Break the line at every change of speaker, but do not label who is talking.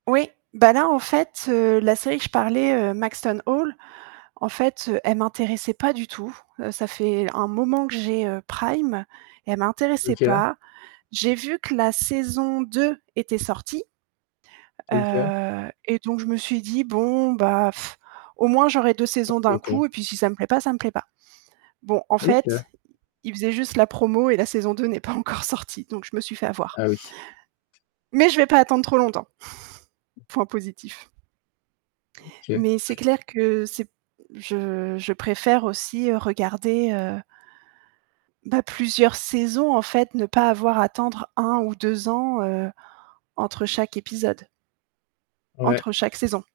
Oui, ben là, en fait, heu, la série que je parlais, heu, Maxton Hall, en fait, heu, elle m'intéressait pas du tout. Heu, ça fait un moment que j'ai, heu, Prime, et elle m'intéressait
OK.
pas. J'ai vu que la saison 2 était sortie,
OK.
heu, et donc je me suis dit: «Bon, bah au moins j'aurais 2 saisons d'un
Pourquoi pas?
coup et puis si ça me plaît pas, ça me plaît pas». Bon, en
OK.
fait, ils faisaient juste la promo et la saison 2 n'est pas encore sortie, donc je me suis fait avoir.
Ah oui.
Mais je vais pas attendre trop longtemps. Point positif.
OK.
Mais c'est clair que c'est je je préfère aussi, heu, regarder, heu bah, plusieurs saisons en fait, ne pas avoir à attendre 1 ou 2 ans, heu, entre chaque épisode
Ouais.
entre chaque saison.